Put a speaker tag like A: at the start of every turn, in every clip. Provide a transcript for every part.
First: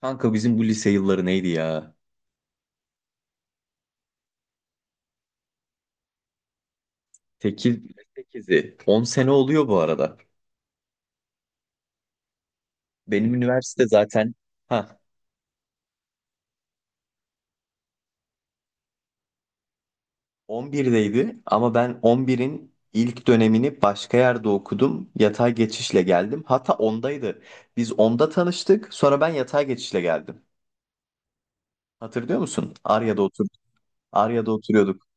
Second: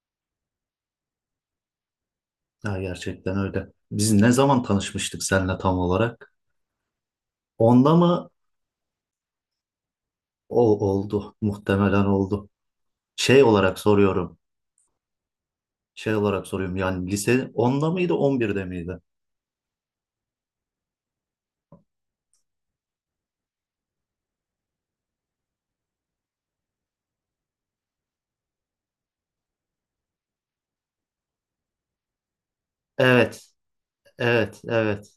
A: Kanka bizim bu lise yılları neydi ya?
B: Ya gerçekten öyle. Biz ne zaman tanışmıştık seninle tam olarak?
A: 8,
B: 10'da mı?
A: 8'i. 10 sene oluyor bu arada.
B: O oldu. Muhtemelen oldu.
A: Benim
B: Şey olarak
A: üniversite zaten
B: soruyorum.
A: ha
B: Şey olarak soruyorum. Yani lise onda mıydı, 11'de miydi?
A: 11'deydi ama ben 11'in ilk dönemini başka yerde okudum. Yatay geçişle geldim. Hatta 10'daydı. Biz 10'da tanıştık. Sonra ben yatay geçişle geldim. Hatırlıyor musun? Arya'da
B: Evet,
A: oturduk. Arya'da
B: evet,
A: oturuyorduk.
B: evet.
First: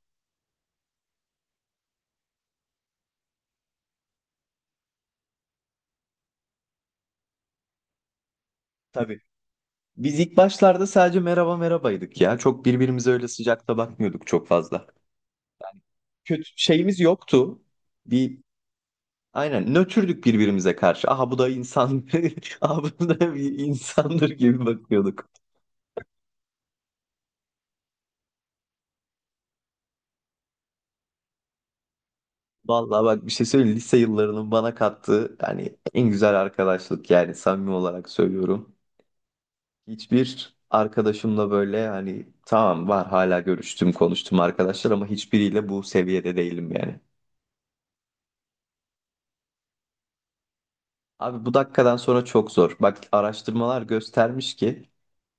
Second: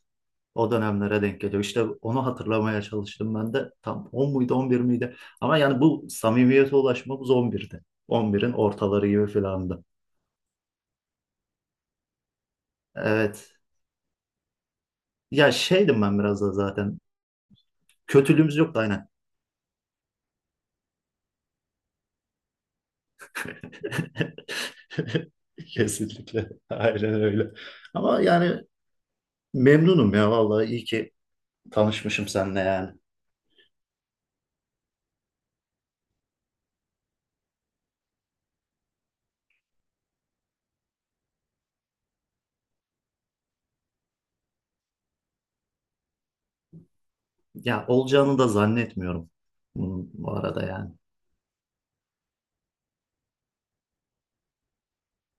B: O dönemlere denk geliyor. İşte onu hatırlamaya çalıştım ben de. Tam 10 muydu, 11 miydi? Ama yani bu samimiyete ulaşmamız 11'de. 11'in ortaları
A: Tabii.
B: gibi filandı.
A: Biz ilk başlarda sadece merhaba merhabaydık ya. Çok birbirimize öyle
B: Evet.
A: sıcakta bakmıyorduk çok fazla.
B: Ya şeydim ben biraz
A: Kötü
B: da
A: şeyimiz
B: zaten.
A: yoktu. Bir
B: Kötülüğümüz yoktu aynen.
A: Aynen nötrdük birbirimize karşı. Aha bu da insan. Aha bu da bir insandır gibi bakıyorduk.
B: Kesinlikle. Aynen öyle. Ama yani memnunum ya vallahi iyi ki tanışmışım seninle yani.
A: Vallahi bak bir şey söyleyeyim. Lise yıllarının bana kattığı yani en güzel arkadaşlık, yani samimi olarak söylüyorum. Hiçbir arkadaşımla böyle hani tamam var, hala görüştüm konuştum arkadaşlar, ama hiçbiriyle bu seviyede değilim yani.
B: Ya olacağını da zannetmiyorum bunun bu arada yani.
A: Abi bu dakikadan sonra çok zor. Bak araştırmalar göstermiş ki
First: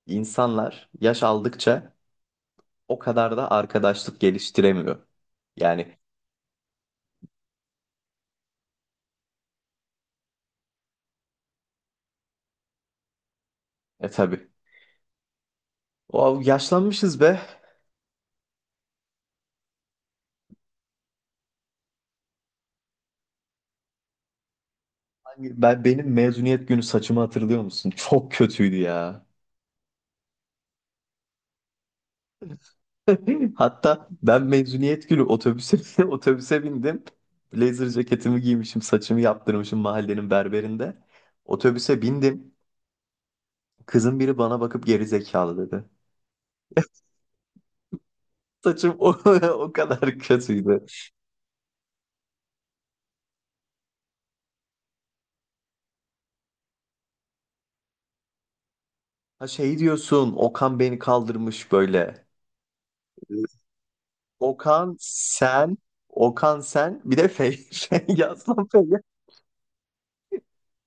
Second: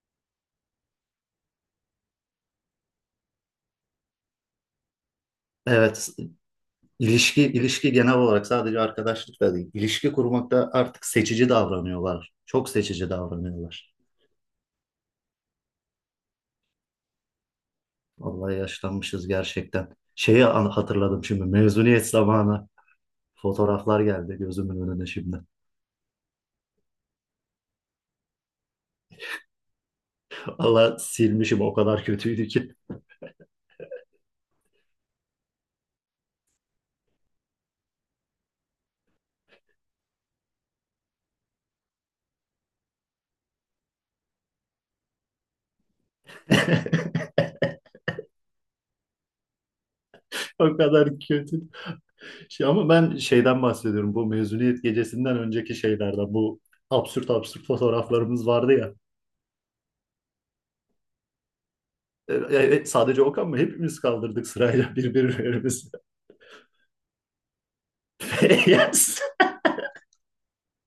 A: insanlar yaş aldıkça o kadar da arkadaşlık geliştiremiyor. Yani
B: Evet, ilişki genel olarak sadece arkadaşlıkla değil. İlişki kurmakta artık seçici davranıyorlar. Çok seçici davranıyorlar.
A: tabii. O, yaşlanmışız be.
B: Vallahi yaşlanmışız gerçekten. Hatırladım şimdi mezuniyet zamanı. Fotoğraflar geldi gözümün önüne şimdi.
A: Ben benim mezuniyet günü saçımı hatırlıyor musun? Çok kötüydü ya.
B: Vallahi silmişim, o kadar kötüydü ki.
A: Hatta ben mezuniyet günü otobüse otobüse bindim. Blazer ceketimi giymişim, saçımı yaptırmışım mahallenin berberinde. Otobüse bindim. Kızın biri bana bakıp geri zekalı dedi. Saçım o kadar
B: O
A: kötüydü.
B: kadar kötü. Şey, ama ben şeyden bahsediyorum. Bu mezuniyet gecesinden önceki şeylerden. Bu absürt absürt fotoğraflarımız vardı ya.
A: Ha şey diyorsun, Okan beni kaldırmış böyle.
B: E, evet, sadece Okan mı? Hepimiz kaldırdık
A: Okan
B: sırayla
A: sen,
B: birbirlerimizi.
A: Okan sen, bir de Feyyaz lan,
B: Yes.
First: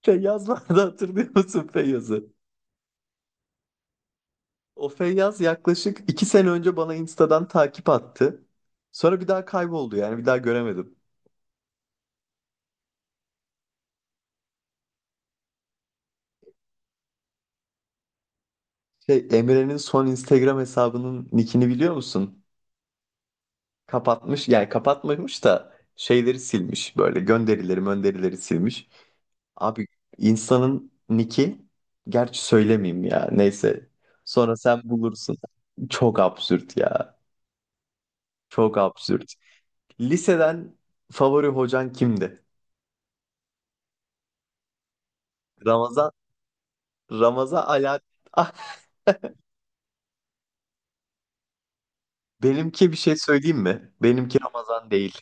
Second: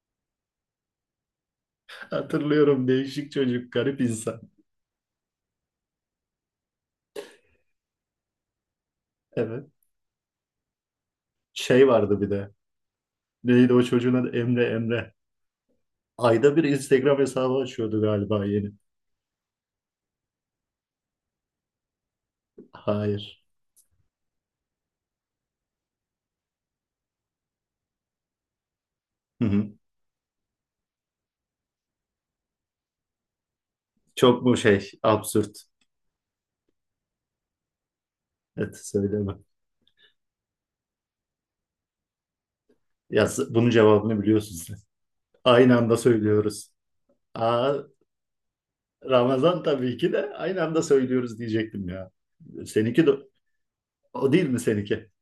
A: Feyyaz vardı, hatırlıyor musun Feyyaz'ı?
B: Hatırlıyorum. Değişik çocuk, garip insan.
A: O Feyyaz yaklaşık iki sene önce bana Insta'dan takip attı. Sonra bir daha
B: Evet.
A: kayboldu, yani bir daha göremedim.
B: Şey vardı bir de. Neydi o çocuğun adı? Emre, Emre. Ayda bir Instagram hesabı açıyordu galiba yeni.
A: Şey, Emre'nin son Instagram hesabının nickini biliyor musun?
B: Hayır.
A: Kapatmış, yani kapatmamış da şeyleri silmiş böyle, gönderileri gönderileri silmiş.
B: Hı hı.
A: Abi insanın nicki, gerçi söylemeyeyim ya, neyse.
B: Çok
A: Sonra
B: mu
A: sen
B: şey
A: bulursun.
B: absürt?
A: Çok absürt ya. Çok
B: Evet,
A: absürt.
B: söyleme.
A: Liseden favori hocan kimdi?
B: Bunun cevabını biliyorsun sen. Aynı anda
A: Ramazan
B: söylüyoruz.
A: Ramazan
B: Aa,
A: ala, ah,
B: Ramazan, tabii ki de aynı anda söylüyoruz diyecektim ya.
A: benimki bir
B: Seninki de
A: şey söyleyeyim mi?
B: o
A: Benimki
B: değil mi
A: Ramazan
B: seninki?
A: değil.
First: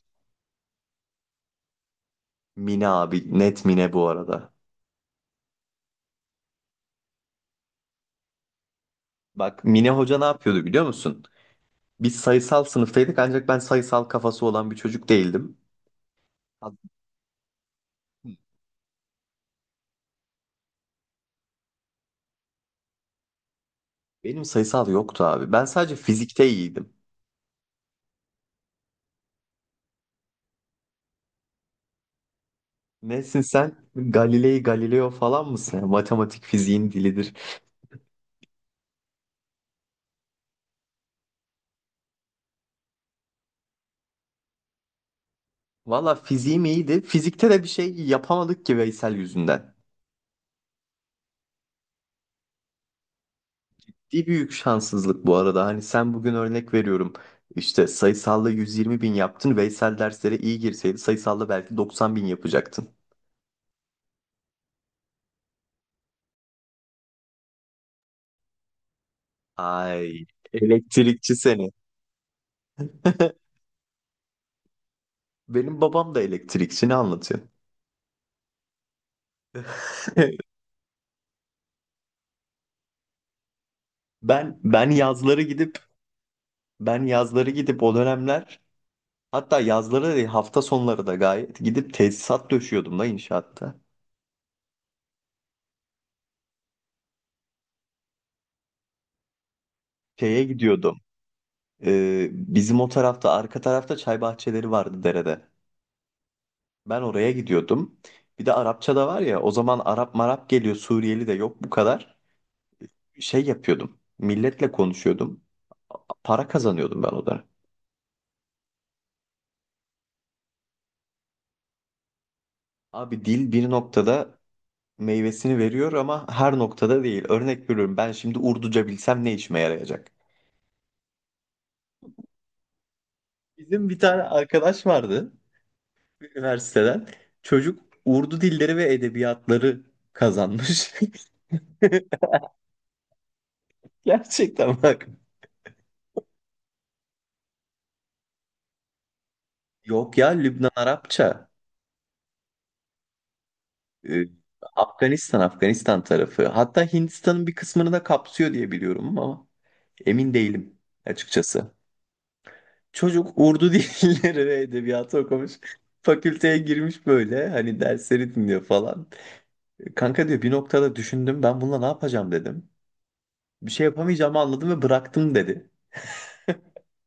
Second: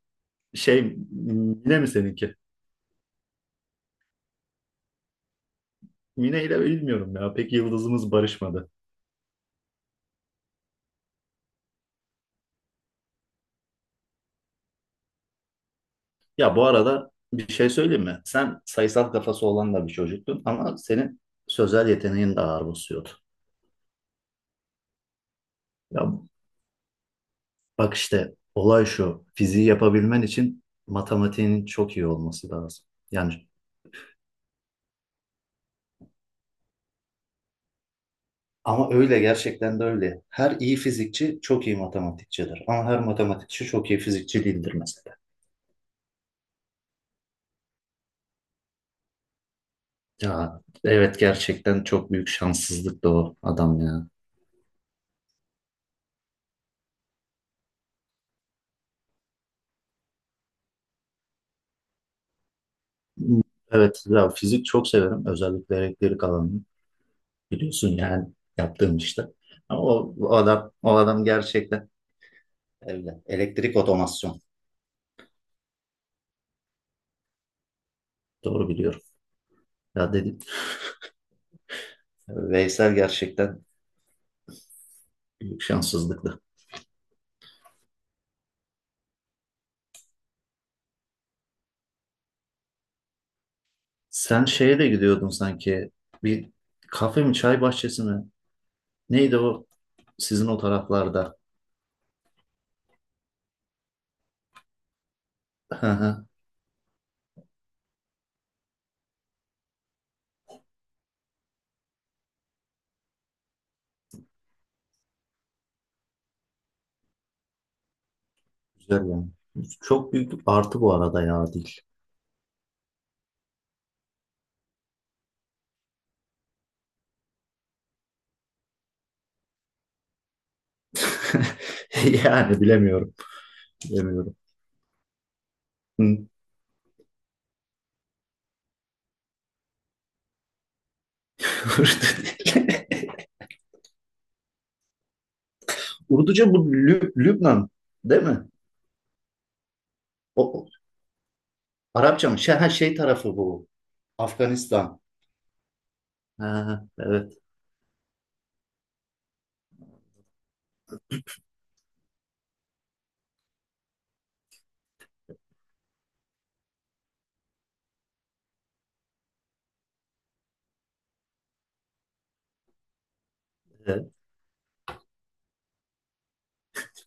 B: Şey, Mine mi seninki?
A: Mine abi. Net Mine bu arada.
B: Mine ile bilmiyorum ya. Pek yıldızımız barışmadı.
A: Bak Mine hoca ne yapıyordu biliyor musun? Biz sayısal sınıftaydık ancak ben sayısal kafası olan bir çocuk değildim.
B: Ya bu arada bir şey söyleyeyim mi? Sen sayısal kafası olan da bir çocuktun ama senin sözel yeteneğin de ağır basıyordu.
A: Benim sayısal yoktu abi. Ben sadece
B: Ya
A: fizikte iyiydim.
B: bak işte olay şu. Fiziği yapabilmen için matematiğinin çok iyi olması lazım. Yani,
A: Nesin sen? Galilei Galileo falan mısın? Yani matematik fiziğin dilidir.
B: ama öyle, gerçekten de öyle. Her iyi fizikçi çok iyi matematikçidir. Ama her matematikçi çok iyi fizikçi değildir mesela.
A: Valla fiziğim iyiydi. Fizikte de bir şey yapamadık ki Veysel yüzünden.
B: Ya evet, gerçekten çok büyük şanssızlık da o adam ya.
A: Ciddi büyük şanssızlık bu arada. Hani sen, bugün örnek veriyorum. İşte sayısalla 120 bin yaptın. Veysel derslere iyi girseydi sayısalla belki 90 bin yapacaktın.
B: Evet, ya fizik çok severim. Özellikle elektrik alanını biliyorsun yani, yaptığım işte. Ama o,
A: Ay,
B: o adam o adam
A: elektrikçi seni.
B: gerçekten öyle. Elektrik otomasyon.
A: Benim babam da elektrikçi, ne anlatıyor?
B: Doğru biliyorum. Ya dedim, Veysel gerçekten
A: Ben yazları
B: büyük
A: gidip
B: şanssızlıktı.
A: o dönemler, hatta yazları da değil, hafta sonları da gayet gidip tesisat döşüyordum da inşaatta.
B: Sen şeye de gidiyordun sanki. Bir kafe mi, çay bahçesi mi? Neydi o?
A: Şeye
B: Sizin o
A: gidiyordum.
B: taraflarda.
A: Bizim o tarafta, arka tarafta çay bahçeleri vardı derede.
B: Hı hı.
A: Ben oraya gidiyordum. Bir de Arapça da var ya, o zaman Arap marap geliyor, Suriyeli de yok bu kadar. Şey yapıyordum. Milletle konuşuyordum. Para kazanıyordum ben o da.
B: Güzel yani. Çok büyük bir artı bu arada ya dil.
A: Abi dil bir noktada meyvesini veriyor, ama her noktada değil. Örnek veriyorum, ben şimdi Urduca bilsem ne işime yarayacak?
B: Yani bilemiyorum.
A: Bizim bir tane
B: Bilemiyorum.
A: arkadaş vardı
B: Hı.
A: üniversiteden. Çocuk Urdu dilleri ve edebiyatları kazanmış.
B: Urdu dili.
A: Gerçekten bak.
B: Urduca bu Lübnan değil mi?
A: Yok ya,
B: O, o-
A: Lübnan Arapça.
B: Arapça mı? Şey, ha, şey tarafı bu.
A: Ee,
B: Afganistan.
A: Afganistan, Afganistan tarafı.
B: Ha,
A: Hatta
B: evet,
A: Hindistan'ın bir kısmını da kapsıyor diye biliyorum ama emin değilim açıkçası. Çocuk Urdu dilleri ve edebiyatı okumuş. Fakülteye girmiş böyle, hani dersleri dinliyor falan. Kanka diyor, bir noktada düşündüm ben, bununla ne yapacağım dedim. Bir şey
B: evet.
A: yapamayacağımı anladım ve bıraktım dedi.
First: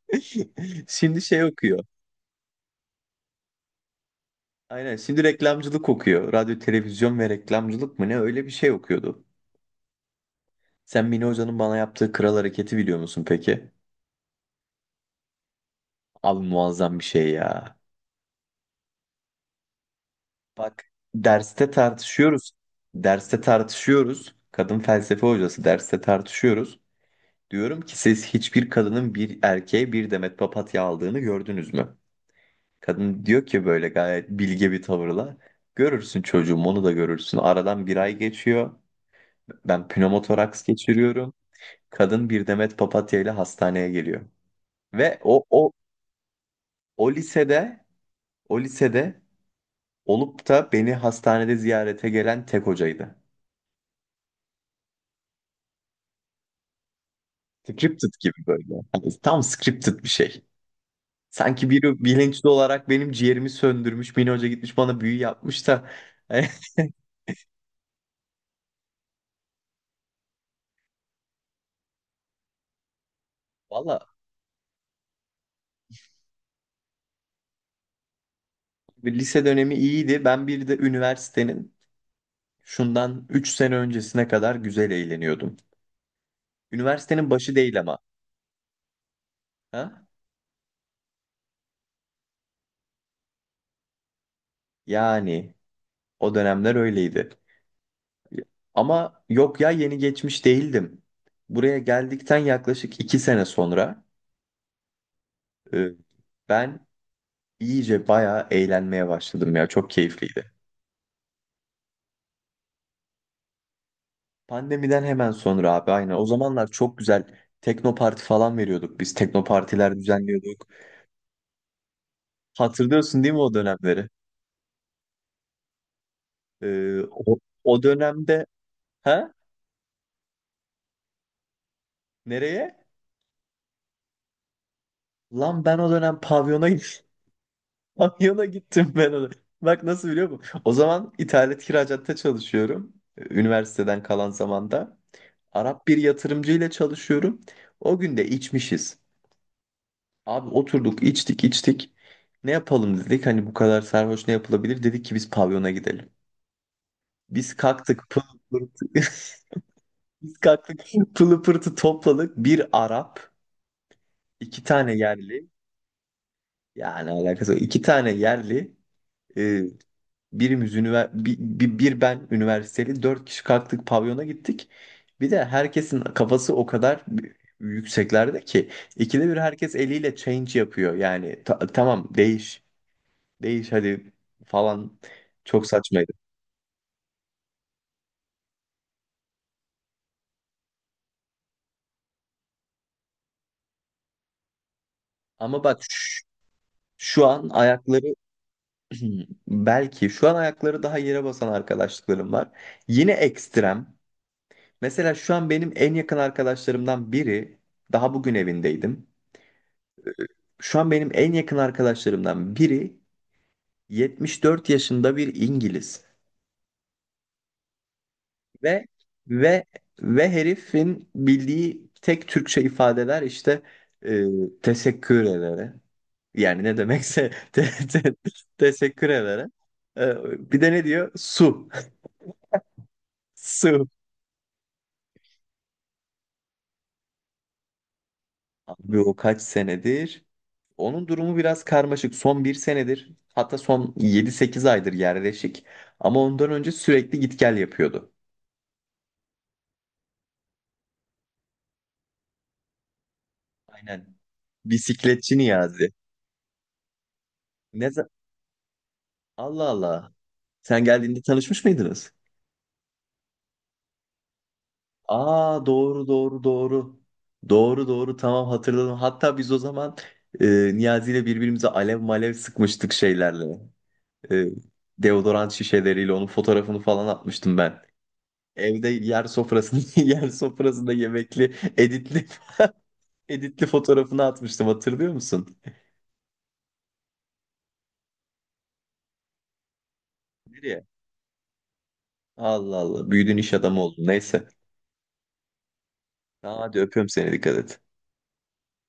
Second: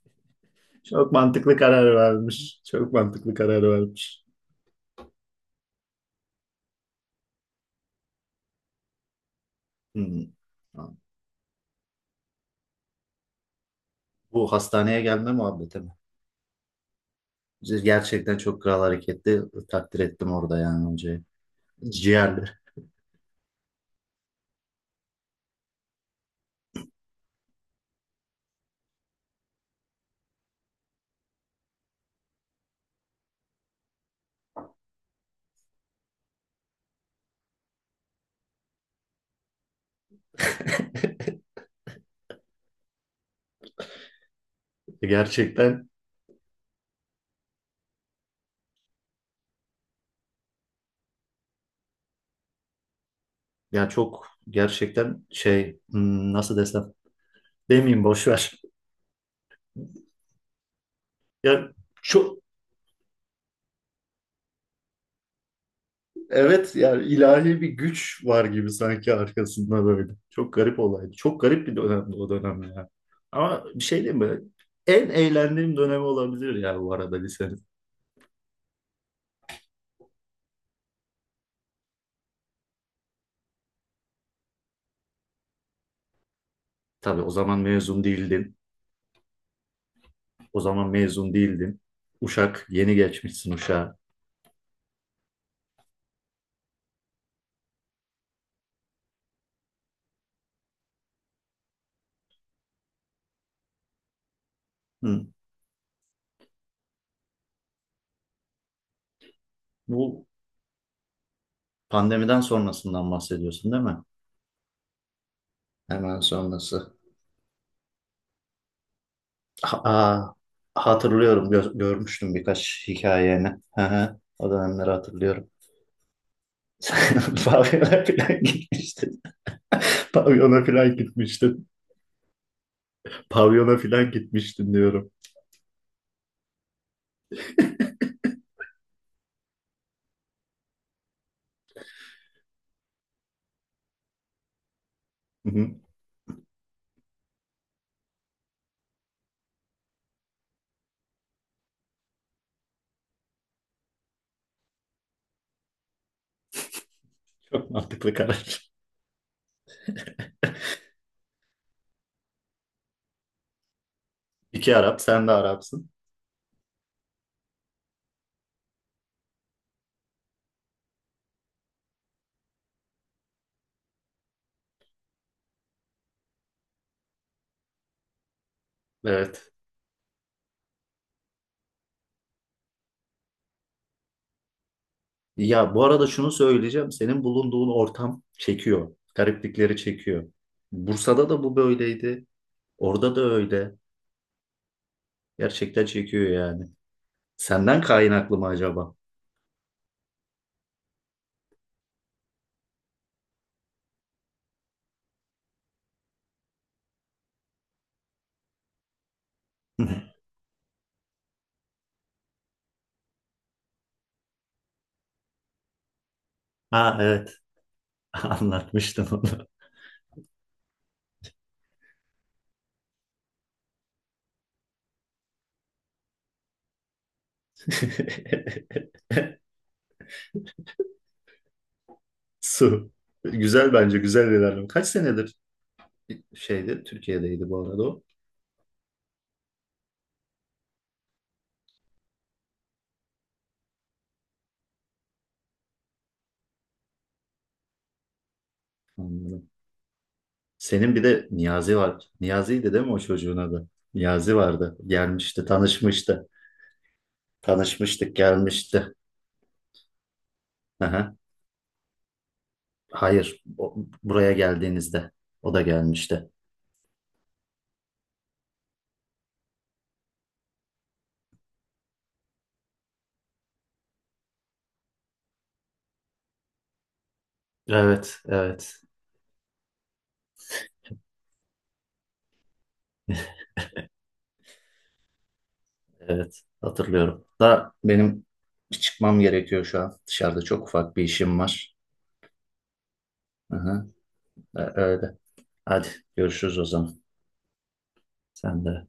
B: Çok
A: Şimdi şey
B: mantıklı
A: okuyor.
B: karar vermiş. Çok mantıklı karar vermiş.
A: Aynen, şimdi reklamcılık okuyor. Radyo, televizyon ve reklamcılık mı ne, öyle bir şey okuyordu.
B: Hı.
A: Sen Mine Hoca'nın bana yaptığı kral hareketi biliyor musun peki?
B: Bu hastaneye gelme muhabbeti mi?
A: Abi muazzam bir şey ya.
B: Gerçekten çok kral hareketli, takdir ettim orada
A: Bak,
B: yani hocayı.
A: derste
B: Ciğerli.
A: tartışıyoruz. Derste tartışıyoruz. Kadın felsefe hocası, derste tartışıyoruz. Diyorum ki siz hiçbir kadının bir erkeğe bir demet papatya aldığını gördünüz mü? Kadın diyor ki böyle gayet bilge bir tavırla. Görürsün çocuğum, onu da görürsün. Aradan bir ay geçiyor. Ben pnömotoraks geçiriyorum. Kadın bir demet papatya ile hastaneye geliyor.
B: E,
A: Ve
B: gerçekten
A: o lisede o lisede olup da beni hastanede ziyarete gelen tek hocaydı.
B: ya, çok gerçekten şey, nasıl desem, demeyeyim,
A: Scripted
B: boş
A: gibi
B: ver.
A: böyle. Hani tam scripted bir şey. Sanki
B: Ya
A: biri
B: çok,
A: bilinçli olarak benim ciğerimi söndürmüş, beni, hoca gitmiş bana büyü yapmış da.
B: evet, yani ilahi bir güç var gibi sanki arkasında böyle. Çok garip olaydı. Çok garip bir dönemdi o dönem ya. Ama bir
A: Valla
B: şey diyeyim mi? En eğlendiğim dönemi olabilir ya bu arada lisenin.
A: lise dönemi iyiydi. Ben bir de üniversitenin şundan 3 sene öncesine kadar güzel eğleniyordum.
B: Tabii,
A: Üniversitenin
B: o
A: başı
B: zaman
A: değil ama.
B: mezun değildin.
A: Ha?
B: O zaman mezun değildin. Uşak, yeni geçmişsin uşağa.
A: Yani o dönemler öyleydi. Ama yok ya, yeni geçmiş değildim. Buraya geldikten yaklaşık 2 sene sonra
B: Hı.
A: Ee, Ben iyice bayağı eğlenmeye başladım ya. Çok
B: Bu
A: keyifliydi.
B: pandemiden sonrasından bahsediyorsun değil mi?
A: Pandemiden hemen sonra abi, aynen.
B: Hemen
A: O zamanlar
B: sonrası.
A: çok güzel teknoparti falan veriyorduk. Biz teknopartiler
B: Aa,
A: düzenliyorduk.
B: hatırlıyorum. Görmüştüm birkaç
A: Hatırlıyorsun değil mi
B: hikayeni.
A: o
B: Hı
A: dönemleri?
B: hı. O dönemleri hatırlıyorum. Sen
A: O, o
B: pavyona falan
A: dönemde
B: gitmiştin.
A: ha?
B: Pavyona falan gitmiştin.
A: Nereye?
B: Pavyona falan gitmiştin diyorum.
A: Lan ben o dönem pavyona gittim. Pavyona gittim ben o dönem. Bak nasıl biliyor musun? O zaman ithalat kiracaatta çalışıyorum. Üniversiteden kalan zamanda.
B: Hı hı.
A: Arap bir yatırımcı ile çalışıyorum. O gün de içmişiz. Abi oturduk içtik içtik. Ne yapalım dedik, hani bu kadar sarhoş ne yapılabilir? Dedik ki biz pavyona gidelim. Biz
B: Çok
A: kalktık
B: mantıklı
A: pılı
B: karar.
A: pırtı. Biz kalktık pılı pırtı topladık. Bir Arap, iki
B: İki
A: tane
B: Arap, sen de
A: yerli.
B: Arapsın.
A: Yani alakası yok. İki tane yerli. E, birimiz üniver bir, bir, bir ben üniversiteli. Dört kişi kalktık pavyona gittik. Bir de herkesin kafası o kadar yükseklerde ki ikide bir
B: Evet.
A: herkes eliyle change yapıyor. Yani tamam, değiş. Değiş hadi falan, çok
B: Ya bu arada
A: saçmaydı.
B: şunu söyleyeceğim. Senin bulunduğun ortam çekiyor. Gariplikleri çekiyor. Bursa'da da bu böyleydi. Orada da öyle.
A: Ama bak
B: Gerçekten
A: ş-
B: çekiyor yani.
A: şu an
B: Senden
A: ayakları
B: kaynaklı mı acaba?
A: belki şu an ayakları daha yere basan arkadaşlıklarım var. Yine ekstrem. Mesela şu an benim en yakın arkadaşlarımdan biri, daha bugün evindeydim. Ee, Şu an benim en yakın arkadaşlarımdan biri 74 yaşında bir İngiliz
B: Ha evet.
A: ve
B: Anlatmıştım onu.
A: ve ve herifin bildiği tek Türkçe ifadeler işte teşekkür ederim. Yani ne demekse teşekkür ederim. Bir de ne diyor? Su.
B: Su. Güzel,
A: Su.
B: bence güzel bir ilerleme. Kaç senedir şeyde, Türkiye'deydi bu arada o.
A: Abi o kaç senedir? Onun durumu biraz karmaşık. Son bir senedir, hatta son yedi sekiz aydır yerleşik. Ama ondan önce sürekli git gel yapıyordu.
B: Anladım. Senin bir de Niyazi var. Niyazi'ydi değil mi o çocuğun adı?
A: Aynen.
B: Niyazi vardı.
A: Bisikletçi
B: Gelmişti,
A: Niyazi.
B: tanışmıştı.
A: Ne za-
B: Tanışmıştık, gelmişti.
A: Allah Allah. Sen
B: Aha.
A: geldiğinde tanışmış mıydınız?
B: Hayır, buraya geldiğinizde o da
A: Aa, doğru
B: gelmişti.
A: doğru doğru. Doğru doğru, tamam hatırladım. Hatta biz o zaman e, Niyazi ile birbirimize alev malev sıkmıştık şeylerle. E, Deodorant şişeleriyle onun fotoğrafını falan atmıştım ben.
B: Evet, evet,
A: Evde yer sofrasında yer sofrasında yemekli editli editli fotoğrafını atmıştım, hatırlıyor musun?
B: evet. Hatırlıyorum. Da benim çıkmam gerekiyor şu an. Dışarıda çok
A: Nereye?
B: ufak bir işim var.
A: Allah Allah, büyüdün, iş adamı
B: Aha.
A: oldun, neyse.
B: Öyle. Hadi,
A: Tamam
B: görüşürüz o
A: hadi,
B: zaman.
A: öpüyorum seni, dikkat et.
B: Sen de.